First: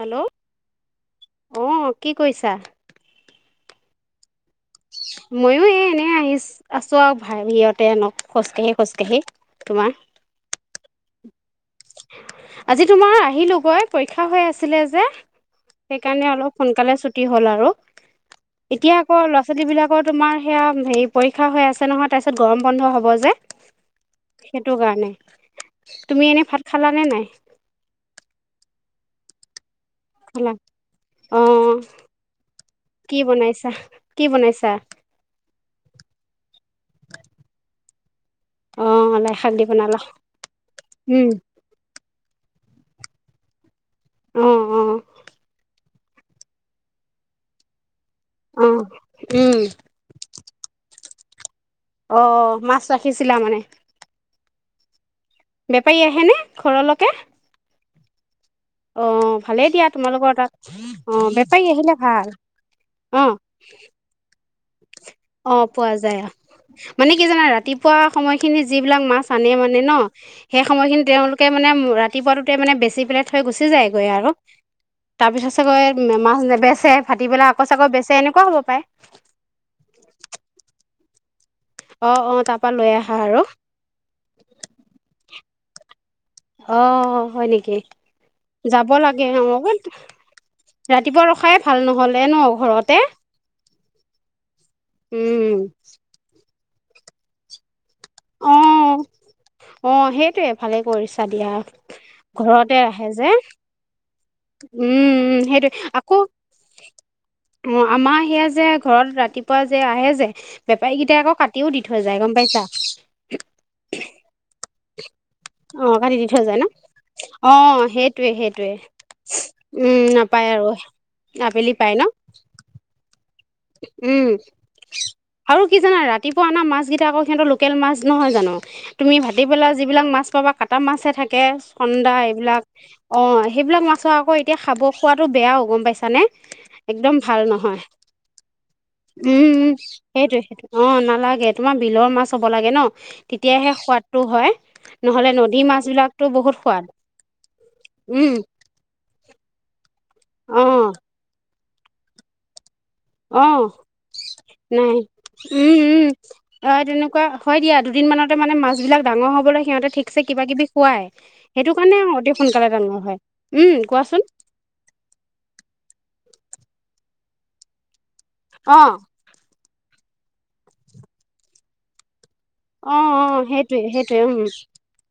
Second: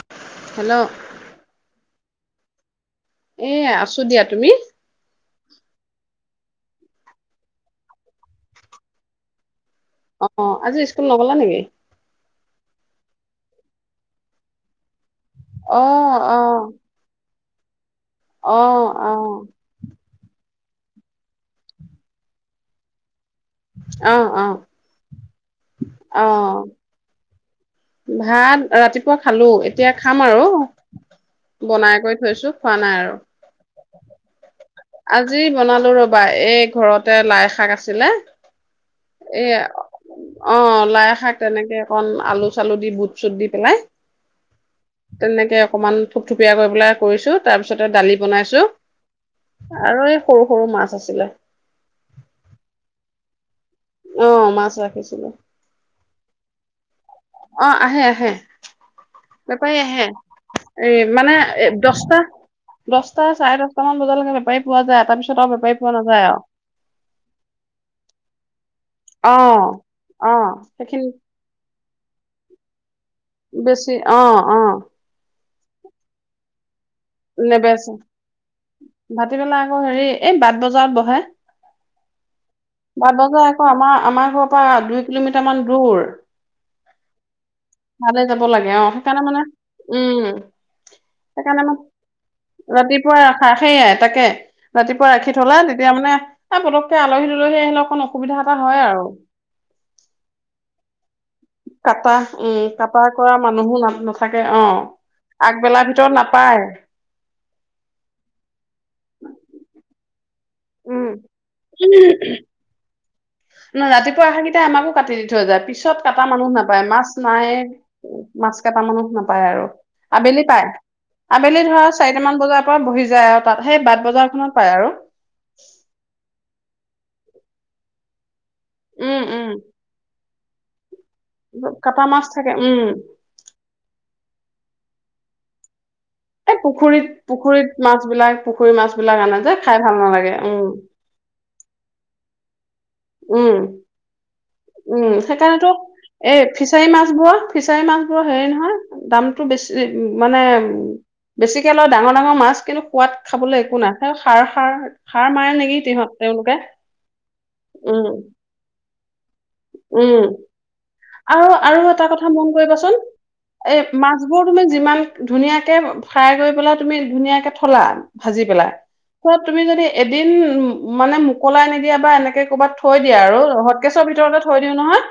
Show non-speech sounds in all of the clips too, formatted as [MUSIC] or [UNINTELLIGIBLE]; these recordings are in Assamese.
হেল্ল' হেল্ল' অ' কি কৰিছা? এয়া আছোঁ দিয়া, তুমি? ময়ো এই এনেই আহিছ আছো আৰু ভাই ভহতে আনক খোজকাঢ়ি খোজকাঢ়ি। তোমাৰ [UNINTELLIGIBLE] আজি স্কুল নগলা নেকি? আজি তোমাৰ আহিলোগৈ পৰীক্ষা হৈ আছিলে যে। অ সেইকাৰণে অ অলপ সোনকালে ছুটি হ'ল আৰু। অ এতিয়া অ আকৌ ল'ৰা অ ছোৱালী বিলাকত তোমাৰ সেয়া হেৰি পৰীক্ষা হৈ আছে নহয় তাৰ পিছত গৰম বন্ধ হ'ব যে। অ সেইটো কাৰণে, অ তুমি এনে ভাত খালানে নাই? ভাত ৰাতিপুৱা খালো। এতিয়া খাম খালা অ আৰু বনাই কৰি থৈছো খোৱা নাই কি আৰু। বনাইছা। কি বনাইছা? আজি বনালো ৰবা এই ঘৰতে লাই শাক আছিলে। অ লাই এই শাক দি বনালা অ' লাই উম শাক তেনেকে অকণ আলু-চালু দি বুট-চুট দি পেলাই, অ অ তেনেকে অকণমান থুপথূপিয়া কৰি পেলাই কৰিছোঁ। তাৰপিছতে দালি অ বনাইছোঁ। উম, আৰু এই, সৰু-সৰু মাছ আছিলে। অ, মাছ ৰাখিছিলা মানে। অ, মাছ ৰাখিছিলো। বেপাৰী আহেনে, ঘৰলকে? অ, আহে আহে। ভালেই বেপাৰী দিয়া আহে, তোমালোকৰ তাত এই অ', মানে বেপাৰী আহিলে দহটা, ভাল দহটা অ', চাৰে দচ বজালৈকে বেপাৰী পোৱা যায়, তাৰ পিছত আৰু অ', বেপাৰী পোৱা যায় নাযায় আৰু মানে কি জানা, ৰাতিপুৱা সময়খিনি যিবিলাক মাছ অ আনে মানে ন, অ সেই সময়খিনি সেইখিনি তেওঁলোক মানে ৰাতিপুৱাটোতে মানে বেচি পেলাই থৈ গুচি বেছি যায়গৈ অ আৰু। অ তাৰপিছত চাগৈ মাছে নেবেচে, ভাতিবেলা আকৌ চাগৈ বেচে, এনেকুৱা হ'ব পায়। ভাতিবেলা আকৌ হেৰি, এই বাট বজাৰত বহে। অ', অ', তাৰপা লৈ আহা বাট আৰু বজাৰ আকৌ আমাৰ, আমাৰ ঘৰৰ পৰা দুই কিলোমিটাৰ মান দূৰ। অ, হয় নেকি? ভালে যাব লাগে। অ, সেইকাৰণে লাগে মানে অ', উম, ৰাতিপুৱা ৰখাই সেইকাৰণে ভাল মানে, নহ'লে ন ঘৰতে ৰাতিপুৱাই সেইয়াই তাকে। ৰাতিপুৱা ৰাখি থলা, উম তেতিয়া মানে এই পতকে আলহী- দুলহী আহিলে অকণ অসুবিধা এটা হয় আৰু। অ', অ, সেইটো ভালে কৰিছা দিয়া। কাটা উম, ঘৰতে কাটা ৰাখে যে কৰা মানুহবোৰ, নাথাকে অ, উম উম সেইটোৱে আগবেলাৰ আকৌ ভিতৰত নাপায়। অ, আমাৰ সেয়া যে, ঘৰত ৰাতিপুৱা যে আহে যে উম বেপাৰীকেইটাই আকৌ কাটিও দি থৈ যায়, গম পাইছা। ৰাতিপুৱা আহা, কেই তেতিয়া আমাকো কাটি দি থৈ যায়। অ পিছত কাটি দি কাটা থৈ মানুহ যায় ন নাপায়, মাছ অ নাই, সেইটোৱে মাছ সেইটোৱে কটা মানুহ নাপায় আৰু। উম, আবেলি নাপায় পায় আৰু আবেলি ধৰা পায় ন চাৰিটামান বজাৰ পৰা বহি যায় আৰু। তাত সেই বাট উম, বজাৰখনত পায় আৰু আৰু কি জানা, ৰাতিপুৱা অনা মাছ কেইটা আকৌ সিহঁতৰ লোকেল মাছ নহয় জানো? তুমি উম উম ভাতিবেলা যিবিলাক মাছ পাবা, কাটা মাছহে থাকে। কটা চন্দা, মাছ থাকে এইবিলাক উম অ, সেইবিলাক মাছ আকৌ এতিয়া খাব, খোৱাটো বেয়াও গম পাইছানে? এই পুখুৰীত, একদম ভাল নহয় পুখুৰীত মাছ বিলাক পুখুৰী মাছ বিলাক আনে উম, যে উম, খাই ভাল নালাগে সেইটোৱে উম সেইটো অ, নালাগে। তোমাৰ বিলৰ মাছ হ'ব লাগে ন, উম তেতিয়াহে সোৱাদটো হয়। উম, নহ'লে নদীৰ সেইকাৰণেতো মাছ বিলাকতো এই বহুত সোৱাদ ফিচাৰী মাছ বোৰ, ফিচাৰী মাছ বোৰ উম হেৰি নহয়। দামটো বেছি মানে, অ বেছিকৈ লয় ডাঙৰ-ডাঙৰ মাছ কিন্তু খোৱাত অ খাবলৈ একো নাই, নাই সাৰ-সাৰ-সাৰ মাৰে উম নেকি উম তহঁত তেওঁলোকে। অ তেনেকুৱা হয় দিয়া, উম দুদিনমানতে মানে মাছবিলাক ডাঙৰ হ'বলৈ সিহঁতে ঠিকছে উম কিবা-কিবি খোৱাই আৰু সেইটো আৰু কাৰণে এটা কথা অতি মন সোনকালে ডাঙৰ কৰিবাচোন হয় উম, এই কোৱাচোন। মাছবোৰ তুমি যিমান ধুনীয়াকে ফ্ৰাই কৰি পেলাই তুমি ধুনীয়াকে থলা, ভাজি পেলাই। অ ত, তুমি যদি এদিন মানে, মোকলাই নিদিয়া বা এনেকে ক'বাত থৈ অ দিয়া অ সেইটোৱে হতকচৰ সেইটোৱে উম ভিতৰতে থৈ দিও নহয়,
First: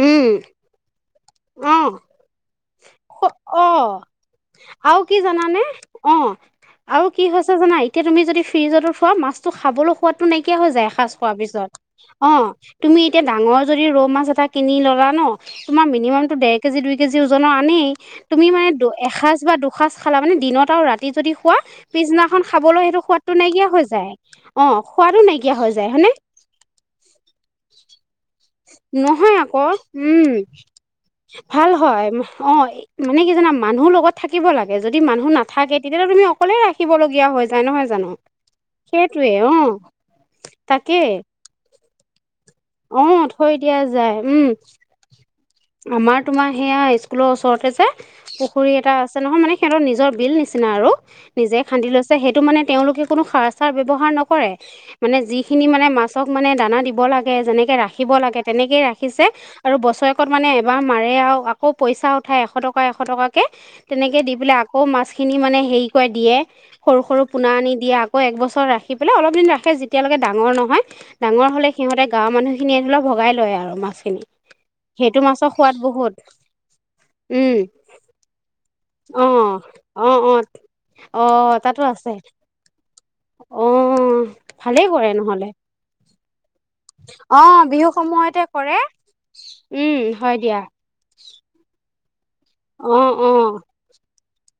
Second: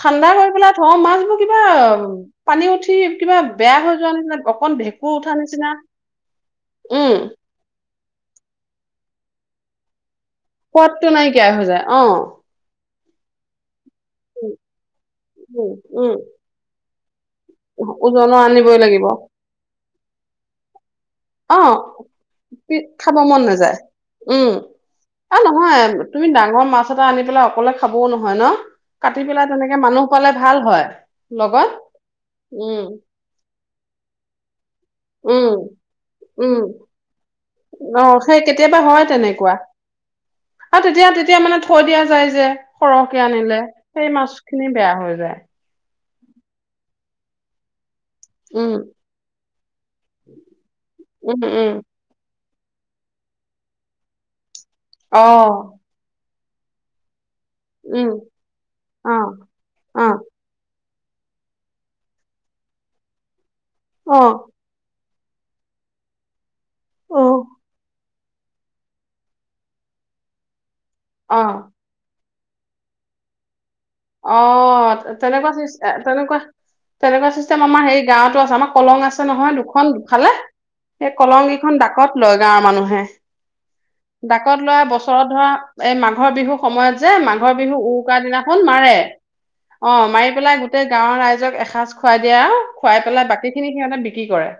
ঠাণ্ডা কৰি পেলাই থও মাছবোৰ কিবা, উম পানী উঠি অ কিবা অ বেয়া হৈ যোৱা নিচিনা অকন আৰু ভেঁকুৰ কি উঠা জানানে নিচিনা অ আৰু উম কি হৈছে জানা, এতিয়া তুমি যদি ফ্ৰিজতো থোৱা, মাছটো খাবলৈ সোৱাদ টো নাইকিয়া হৈ যায়, সোৱাদটো এসাজ খোৱাৰ নাইকিয়া হৈ পিছত যায় অ অ'। তুমি এতিয়া ডাঙৰ যদি ৰৌ মাছ এটা উম কিনি ললা ন, তোমাৰ উম মিনিমামটো ডেৰ কেজি দুই কেজি ওজনৰ আনেই। উম ওজনৰ তুমি মানে আনিবই দু লাগিব এসাঁজ বা দুসাঁজ খালা মানে দিনত আও ৰাতি ৰাতি যদি খোৱা অ পিছদিনাখন পি- খাবলৈ সেইটো খাব সোৱাদটো মন নাইকিয়া নাযায় হৈ যায়। উম অ' সোৱাদো অ নাইকিয়া হয় নহয় যায়। হয়নে? তুমি ডাঙৰ মাছ এটা আনি পেলাই অকলে খাবও নহয় ন? কাটি নহয় পেলাই আক'! তেনেকে মানুহ পালে উম ভাল হয় লগত ভাল হয়। উম মানে কি জানা? মানুহ লগত থাকিব লাগে যদি মানুহ উম নাথাকে তেতিয়াহলে তুমি অকলে উম ৰাখিবলগীয়া হৈ যায় নহয় অ জানো? সেই কেতিয়াবা হয় সেইটোৱে তেনেকুৱা অ' আৰু তাকে! তেতিয়া তেতিয়া মানে থৈ দিয়া যায় যে অ সৰহকে থৈ আনিলে দিয়া সেই যায় উম মাছখিনি বেয়া হয় যায়। আমাৰ তোমাৰ সেয়া স্কুলৰ ওচৰতে যে। পুখুৰী উম এটা আছে নহয় মানে সিহঁতৰ নিজৰ বিল নিচিনা আৰু উম নিজে উম খান্দি লৈছ ছে সেইটো মানে তেওঁলোকে কোনো সাৰ-চাৰ ব্যৱহাৰ নকৰে। মানে অ যিখিনি মানে মাছ ক মানে দানা দিব লাগে, যেনেকে উম ৰাখিব লাগে তেনেকেই অ ৰাখিছে। আৰু বছৰেকত মানে এবাৰ মাৰে আও আকৌ পইচা উঠাই এশ টকা এশ টকাকে। অ তেনেকে দি পেলাই আকৌ মাছখিনি মানে হেৰি কৰে দিয়ে। সৰু অ সৰু পোনা আনি দিয়ে আকৌ একবছৰ ৰাখি পেলাই অলপ দিন যেতিয়ালৈকে ডাঙৰ নহয়। অ ডাঙৰ হ'লে সিহঁতে গাঁৱৰ মানুহখিনি ভগাই লয় আৰু মাছ। অ' তেনেকুৱা চ তেনেকুৱা তেনেকুৱা চিষ্টেম উম আমাৰ হে গাঁৱতো আছে। আমাক কলং আছে অ নহয়, দুখন অ অ দুফালে। সেই অ কলংকেইখন তাতো আছে ডাকত লয় গাঁৱৰ মানুহে, অ ডাকত লয় ভালেই কৰে বছৰত নহ'লে ধৰা এই মাঘৰ বিহুৰ সময়ত যে অ মাঘৰ বিহু উৰুকাৰ সময়তে দিনাখন কৰে মাৰ ৰে, উম অ' মাৰি হয় পেলাই দিয়া গোটেই গাঁৱৰ ৰাইজক এসাঁজ খুৱাই দিয়ে আও, অ খুৱাই পেলাই অ বাকী খিনি সিহঁতে বিক্ৰী কৰে।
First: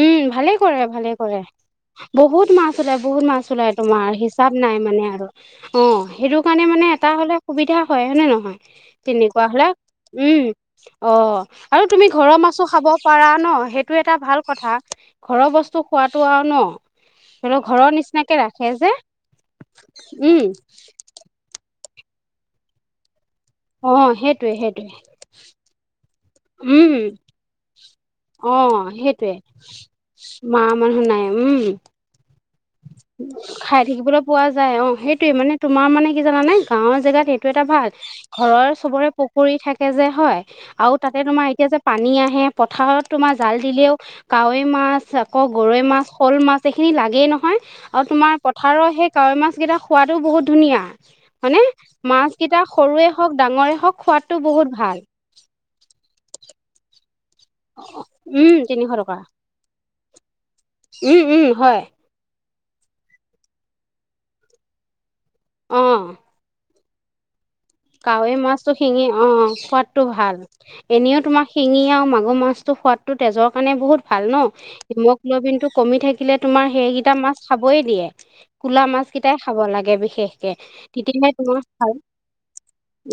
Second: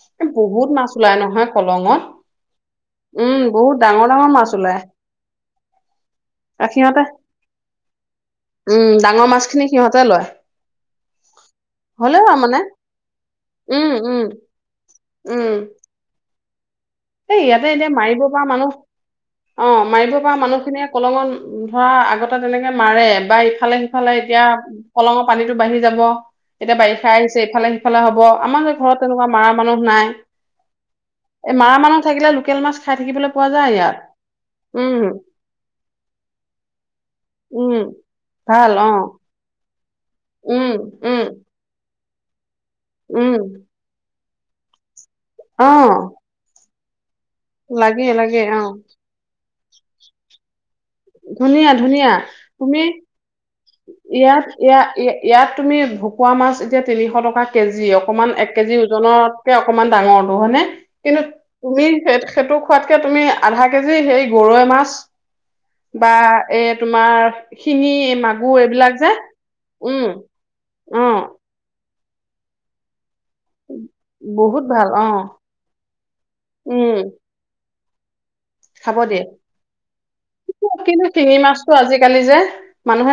উম এ ভালে বহুত কৰে মাছ ভালে ওলাই কৰে নহয় কলঙত বহুত মাছ ওলাই বহুত উম মাছ ওলাই, বহুত ডাঙৰ তোমাৰ ডাঙৰ মাছ হিচাপ নাই ওলাই মানে। অ' সেইটো কাৰণে আৰু মানে সিহঁতে এটা হলে সুবিধা হয়। হয়নে নহয়? উম ডাঙৰ মাছ তেনেকুৱা খিনি হলে সিহঁতে লয় উম অ' আৰু তুমি হ'লেও ঘৰৰ আৰু মানে মাছো খাব পাৰা ন', উম সেইটো এটা উম ভাল কথা উম ঘৰৰ বস্তু খোৱাটো আৰু ন। এই ধৰি লওক ইয়াতে এতিয়া ঘৰৰ মাৰিব নিচিনাকে পৰা ৰাখে যে মানুহ অ' মাৰিব পৰা উম মানুহখিনিয়ে কলঙত ধৰা আগতে তেনেকে মাৰে বা অ ইফালে-সিফালে এতিয়া সেইটোৱে সেইটোৱে কলঙৰ পানীটো বাঢ়ি যাব। এতিয়া উম বাৰিষা আহিছে, ইফালে-সিফালে হব আমাৰ যে ঘৰত তেনেকুৱা মাৰা মানুহ নাই। মাৰা মানুহ নাই। উম! এ মাৰা মানুহ থাকিলে। লোকেল মাছ খাই থাকিবলৈ পোৱা যায় খাই ইয়াত থাকিবলৈ পোৱা যায়, অ' উম সেইটোয়ে মানে তোমাৰ মানে কি জানানে গাঁৱৰ জেগাত সেইটো এটা উম ভাল। ঘৰৰ ভাল অ চবৰে প পৰি থাকে যে, হয় উম আৰু তাতে উম তোমাৰ এতিয়া যে পানী আহে পথাৰত তোমাৰ উম জাল দিলেও। কাৱৈ মাছ আকৌ অ গৰৈ মাছ, শ'ল মাছ এইখিনি লাগেই নহয় লাগে আৰু তোমাৰ লাগে অ পথাৰৰ সেই কাৱৈ মাছ কেইটা খোৱাতো বহুত ধুনীয়া মানে ধুনীয়া ধুনীয়া মাছ কেইটা তুমি সৰুৱে হওঁক, ডাঙৰে হওঁক খোৱাটো ইয়াত বহুত ইয়া ভাল। ইয়াত তুমি ভকুৱা মাছ এতিয়া তিনিশ টকা। কেজি অকমান এক উম কেজি তিনিশ টকা ওজনতকে অকমান ডাঙৰটো হয়নে? কিন্তু উম উম হয় তুমি সেই-সেইটো খোৱাতকে তুমি আধা কেজি হেই গৰৈ মাছ অ বা এই তোমাৰ শিঙি, মা কাৱৈ মাছটো শিঙি অ', সোৱাদটো ভাল, অ এনেও তোমাক শিঙি আৰু মাগুৰ মাছটো সোৱাদ টো তেজৰ কাৰনে বহুত ভাল ন' বহুত ভাল অ হিম'গ্লবিন টো কমি থাকিলে তোমাৰ উম সেইকেইটা মাছ খাবই দিয়ে, ক'লা খাব মাছ দিয়ে কেইটাই খাব লাগে বিশেষকে কিন্তু তেতিয়াহে শিঙি তোমাৰ ভাল। [UNINTELLIGIBLE]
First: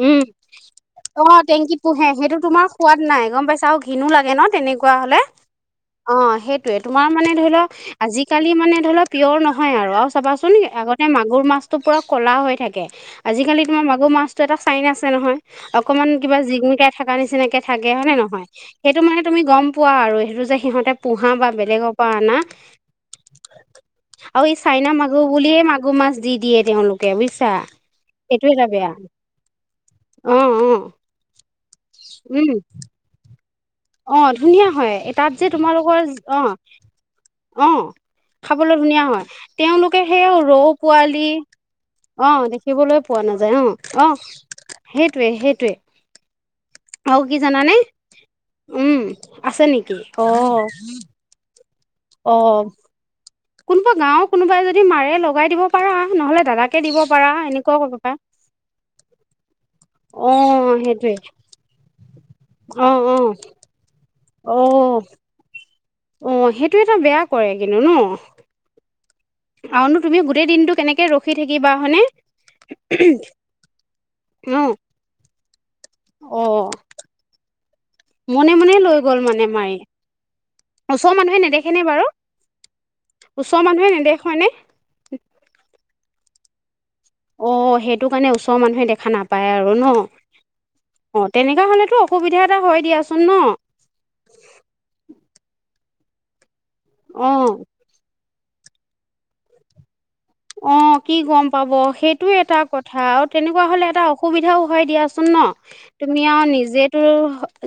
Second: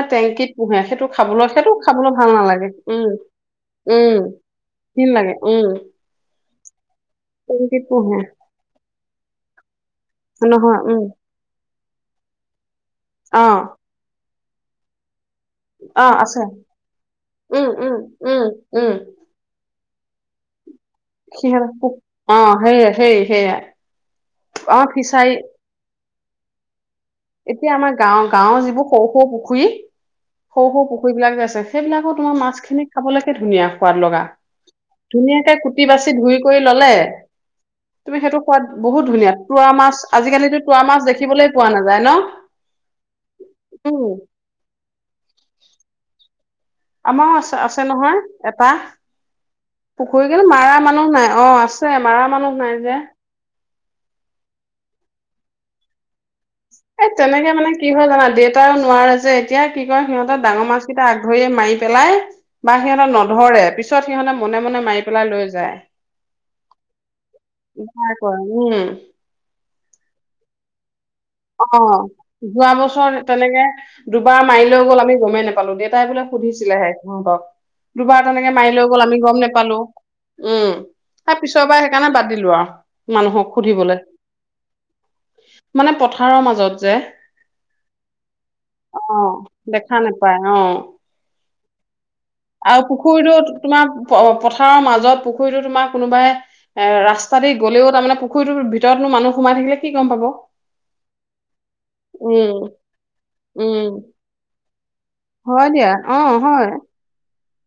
উম, টেংকিত পোহে সেইটো অ', খাবলৈ সেইটো টেংকিত পোহে খাবলৈ ভাল সেইটো তোমাৰ নালাগে সোৱাদ উম নাই গ'ম পাইছা আৰু ঘিনো উম লাগে ন' তেনেকুৱা দিন হ'লে? লাগে উম অ', সেইটোয়ে তোমাৰ মানে ধৰি লও, টেংকি পোহে আজিকালি মানে ধৰি লও পিয়ৰ নহয় আৰু চাবাচোন নহয় উম আগতে মাগুৰ মাছতটো পুৰা ক'লা হৈ থাকে, অ আজিকালি তোমাৰ মাগুৰ মাছ টোৰ এটা চাইন আছে নহয়, অ অকনমান আছে কিবা জিকমিকাই থকা নিচিনাকে উম উম থাকে হয়নে উম নহয়? উম সেইটো মানে তুমি গ'ম পোৱা আৰু সেইটো যে সিহঁতে পোহা বা সিহঁত বেলেগৰ পু- পৰা আনা। অ সেয়ে সেই সেয়া আৰু এই অ চাইনা মাগুৰ ফিচাৰী বুলিয়ে মাগুৰ মাছ দি দিয়ে তেওঁলোক। এতিয়া আমাৰ গাঁওৰ গাঁৱৰ যিবোৰ সৰু সৰু পুখুৰী। অ সৰু অ সৰু পুুখুৰী বিলাক যে আছে সেইবিলাকৰ তোমাৰা উম মাছ খিনি খাবলৈকে ধুনীয়া হয়। সোৱাদ অ লগা, ধুনীয়া হয় তাত যে ধুনীয়াকে কুটি তোমালোকৰ বাচি ধুই অ কৰি ল'লে। অ তুমি সেইটো সোৱাদ খাবলৈ বহুত হয় ধুনীয়া তুৰা মাছ তেওঁলোকে সেই আজিকালিতো ৰৌ তুৰা মাছ পোৱালি দেখিবলৈ পোৱা নাযায়। ন অ', দেখিবলৈ পোৱা নাযায় উম অ', অ', সেইটোয়ে সেইটোয়ে। আৰু আমাৰো কি আছে জানানে আছে নহয় এটা উম, আছে নেকি? অ পুখুৰী কিন্তু মাৰা মানুহ নাই অ', আছে মাৰা অ মানুহ নাই যে। কোনোবা গাঁৱৰ কোনোবাই যদি মাৰে লগাই দিব পাৰা, নহ'লে দাদাক এ তেনেকে মানে কি হয় জানা দেউতাও নোৱাৰে যে এতিয়া কি কয় অ সিহঁতৰ ডাঙৰ মাছ কেইটা সেইটোৱে আগ ধৰিয়ে মাৰি পেলাই বা অ সিহঁতৰ অ নধৰে। পিছত সিহঁতে অ মনে মনে মাৰি পেলাই লৈ যায়। অ', সেইটো এটা বেয়া কৰে কিন্তু ন'। বেয়া কৰে, উম। আৰু নো তুমি গোটেই দিনটো কেনেকে ৰখি থাকিবা হয় অ' নে? যোৱা বছৰ তেনেকে দুবাৰ অ মাৰি লৈ গ'ল আমি গ'মেই নোপালো, দেউতাই বোলে অ সুধিছিলেহে। অ', ব দুবাৰ মনে তেনেকে মাৰি মনে লৈ গ'ল আমি গ'ম মানে মাৰি নোপালো। উম, ওচৰৰ মানুহে এই নেদেখেনে পিছৰবাৰ বাৰু সেইকাৰণে বাদ দিলো আৰু মানুহক ওচৰৰ মানুহে সুধিবলৈ। নেদেখ হয়নে মানে পথাৰৰ মাজত যে। অ', সেইটো কাৰণে ওচৰৰ মানুহে দেখা অ' নাপায় আৰু দেখা ন' নাপায় অ', তেনেকা হ'লে তো আৰু পুখুৰীটো তোমাৰ পথাৰৰ মাজত পুখুৰীতো তোমাৰ কোনোবাই এ অ ৰাস্তা দি গ'লেও তাৰমানে পুখুৰটোৰ ভিতৰতনো মানুহ সোমাই থাকিলে কি গ'ম পাব। অ', কি গ'ম পাব সেইটোয় এটা উম, কথা আৰু তেনেকুৱা হ'লে উম, এটা অসুবিধাও হয় দিয়াচোন ন'। হয় দিয়া তুমি অ', আৰু হয় নিজেতো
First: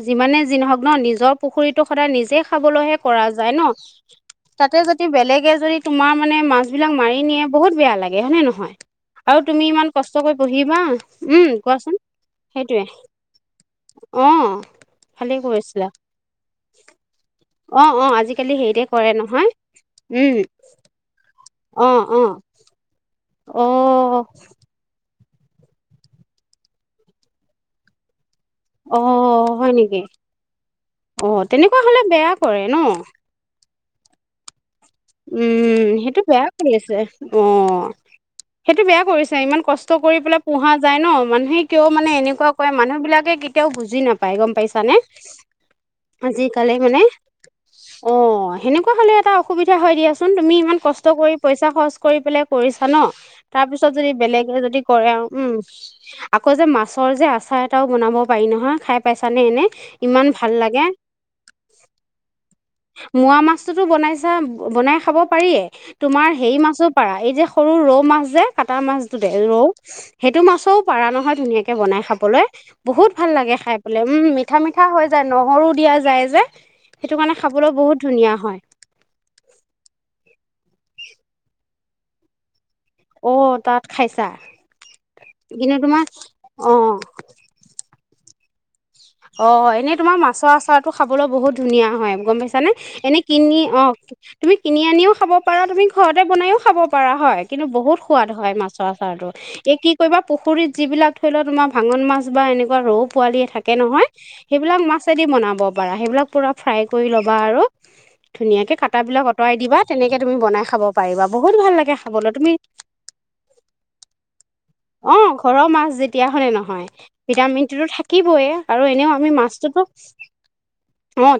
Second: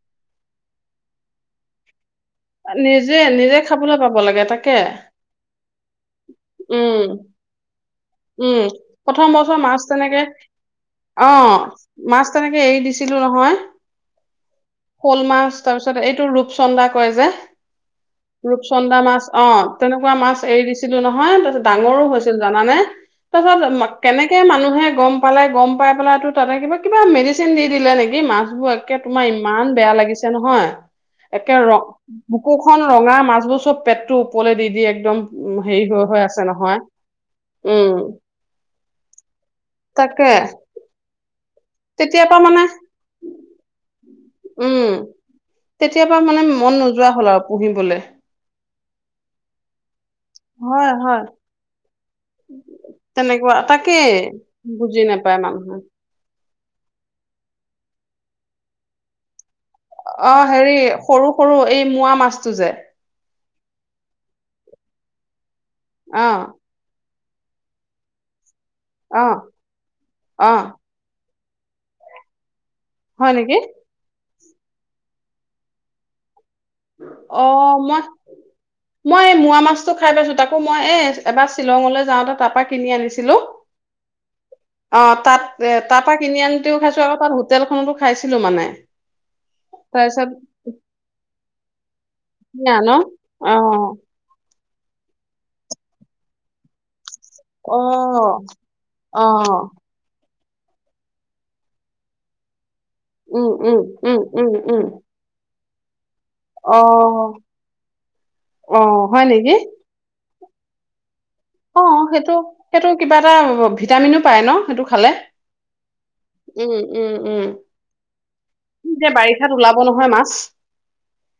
যিমানে যিহওক ন' নিজৰ পুখুৰীটো সদায় নিজে খাবলৈহে নিজে কৰা যায় নিজে ন'! খাবলৈ পাব লাগে তাকে তাতে যদি বেলেগে যদি তোমাৰ মানে মাছ উম, বিলাক মাৰি নিয়ে বহুত বেয়া লাগে। লাগে হয় নে উম, নহয় প্ৰথম আৰু বছৰ তুমি মাছ ইমান তেনেকে কষ্টকৈ পঢ়িবা উম, অ', কোৱাচোন। মাছ তেনেকে এৰি সেইটোৱে দিছিলো নহয়। অ'। শ'ল ভালে মাছ কৰিছিলা তাৰপিছত এইটো ৰূপচন্দা কয় যে। অ অ আজিকালি হেৰিতে ৰূপচন্দা কৰে মাছ নহয় অ', তেনেকুৱা উম মাছ এৰি দিছি লো নহয় তাৰপাছত অ ডাঙৰো অ হৈছিল জানানে, তাৰপিছত অ কেনেকে মানুহে গ'ম পালে গ'ম পাই পেলাই তো তাতে কিবা কিবা মেডিচিন দি দিলে নেকি মাছ বোৰ একে অ তোমাৰ ইমান হয় বেয়া নেকি লাগিছে নহয়। অ একে ৰ তেনেকুৱা হলে বেয়া কৰে ন বুকুখনন ৰঙা মাছবোৰ চব পেটটো ওপৰলে দি দিয়ে এক উম সেইটো বেয়া কৰি আছে। উম অ', সেইটো বেয়া কৰিছে ইমান কষ্ট কৰি তাকে পেলাই পোহা যায় ন মানুহে কিয় মানে তেতিয়াৰ পৰা এনেকুৱা কৰে, মানুহ বিলাকে কেতিয়াও বুজি নাপায় গম উম পাইছা নে তেতিয়াৰ পৰা মানে আজি কালি মন মানে নোযোৱা হ'ল আৰু পুহিবলে অ' সেনেকুৱা হাললে এটা অসুবিধা হৈ দিয়াচোন। চোন তুমি ইমান হয় কষ্ট হয় কৰি পইচা খৰচ কৰি পেলাই কৰিছা ন। তেনেকুৱা তাৰ পিছত তাকেই যদি বেলেগে যদি বুজি কৰে আৰু নাপায় উম। মানুহে আকৌ যে মাছৰ যে আচাৰ এটাও বনাব পাৰি নহয় খাই পাইছানে এনে। ইমান অ', ভাল হেৰি লাগে সৰু সৰু এই মোৱা মাছটো যে। মোৱা মাছটোতো বনাইছা বনাই খাব পাৰিয়ে অ তোমাৰ হেৰি মাছো পাৰা এই যে সৰু ৰৌ মাছ যে কটা মাছ টো অ যে ৰৌ সেইটো অ মাছৰো পাৰা নহয় ধুনীয়াকে বনাই খাবলৈ বহুত হয় ভাল নেকি লাগে খাই। বোলে উম মিঠা -মিঠা হৈ যায় নহৰুো দিয়া যায় যে। সেইটো কাৰণে খাবলৈ অ', বহুত মই ধুনীয়া হয় মই এই মোৱা মাছতটো খাই পাইছো, তাকো মই এ এবাৰ শ্বিলঙলৈ যাওঁতে তাৰ পা কিনি অ আনিছিলো তাত খাইছা অ' তাত এ কিন্তু তোমাৰ তাৰ পৰা কিনি আনোতেও অ খাইছো আকৌ তাত হোটেলখনতো খাইছিলো মানে। অ', এনেই তোমাৰ তাৰপিছত মাছৰ আছৰটো খাবলৈ বহুত ধুনীয়া হয়। গম পাইছা নে ধুনীয়া ন এনে কিনি অ' তুমি কিনি আনিও খাব পাৰা তুমি ঘৰতে বনাইও খাব পাৰা। হয় কিন্তু অ বহুত সোৱাদ হয় মাছৰ অ আচাৰটো এই কি কবা পুখুৰীত যিবিলাক থৰি লও তোমাৰ ভাঙন মাছ বা এনেকুৱা ৰৌ পোৱালিয়ে উম থাকে থাকে উম নহয় উম উম সেইবিলাক উম মাছ দি বনাব পাৰা সেইবিলাক পূৰা অ ফ্ৰাই কৰি ল'বা আৰু ধুনীয়াকৈ অ কাটাবিলাক হয় নেকি আঁতৰাই দিবা। তেনেকে তুমি বনাই খাব পাৰিবা বহুত ভাল অ লাগে খাবলৈ সেইটো তুমি সেইটো কিবা এটা ভিটামিনো পায় ন' সেইটো খালে অ', ঘৰৰ মাছ যেতিয়া হলে উম নহয় উম উম ভিটামিন টোতো থাকিবইে আৰু এতিয়া এনেও আমি বাৰিষাত ওলাব মাছটোতো নহয় [UNINTELLIGIBLE] মাছ।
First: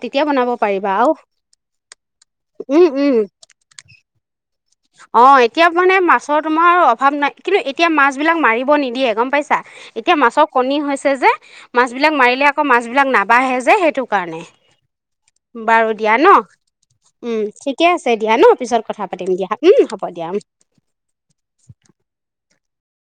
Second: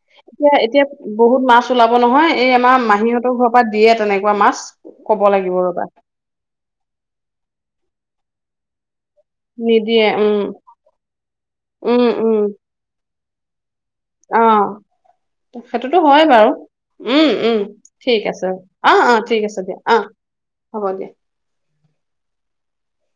তেতিয়া বনাব এতিয়া -এতিয়া পাৰিবা আৰু বহুত মাছ ওলাব নহয় এই উম আমাৰ উম মাহীহঁতও ঘৰত দিয়ে তেনেকুৱা মাছ। ক'ব অ', লাগিব এতিয়া ৰবা মানে মাছৰ তোমাৰ অভাৱ নাই কিন্তু এতিয়া মাছ বিলাক মাৰিব নিদিয়ে গম পাইছা। নিদিয়ে এতিয়া উম মাছৰ কণী হৈছে যে মাছ উম বিাক উম মাৰিলে আকৌ বিাক নাবঢ়ে যে কাৰণে। অ বাৰু সেইটোতো দিয়া হয় ন, বাৰু উম ঠিকে আছে ঠিক দিয়া ন পিছত অ অ কথা পাতিম ঠিক দিয়া আছে উম। অ হ'ব দিয়া উম। হ'ব দিয়া।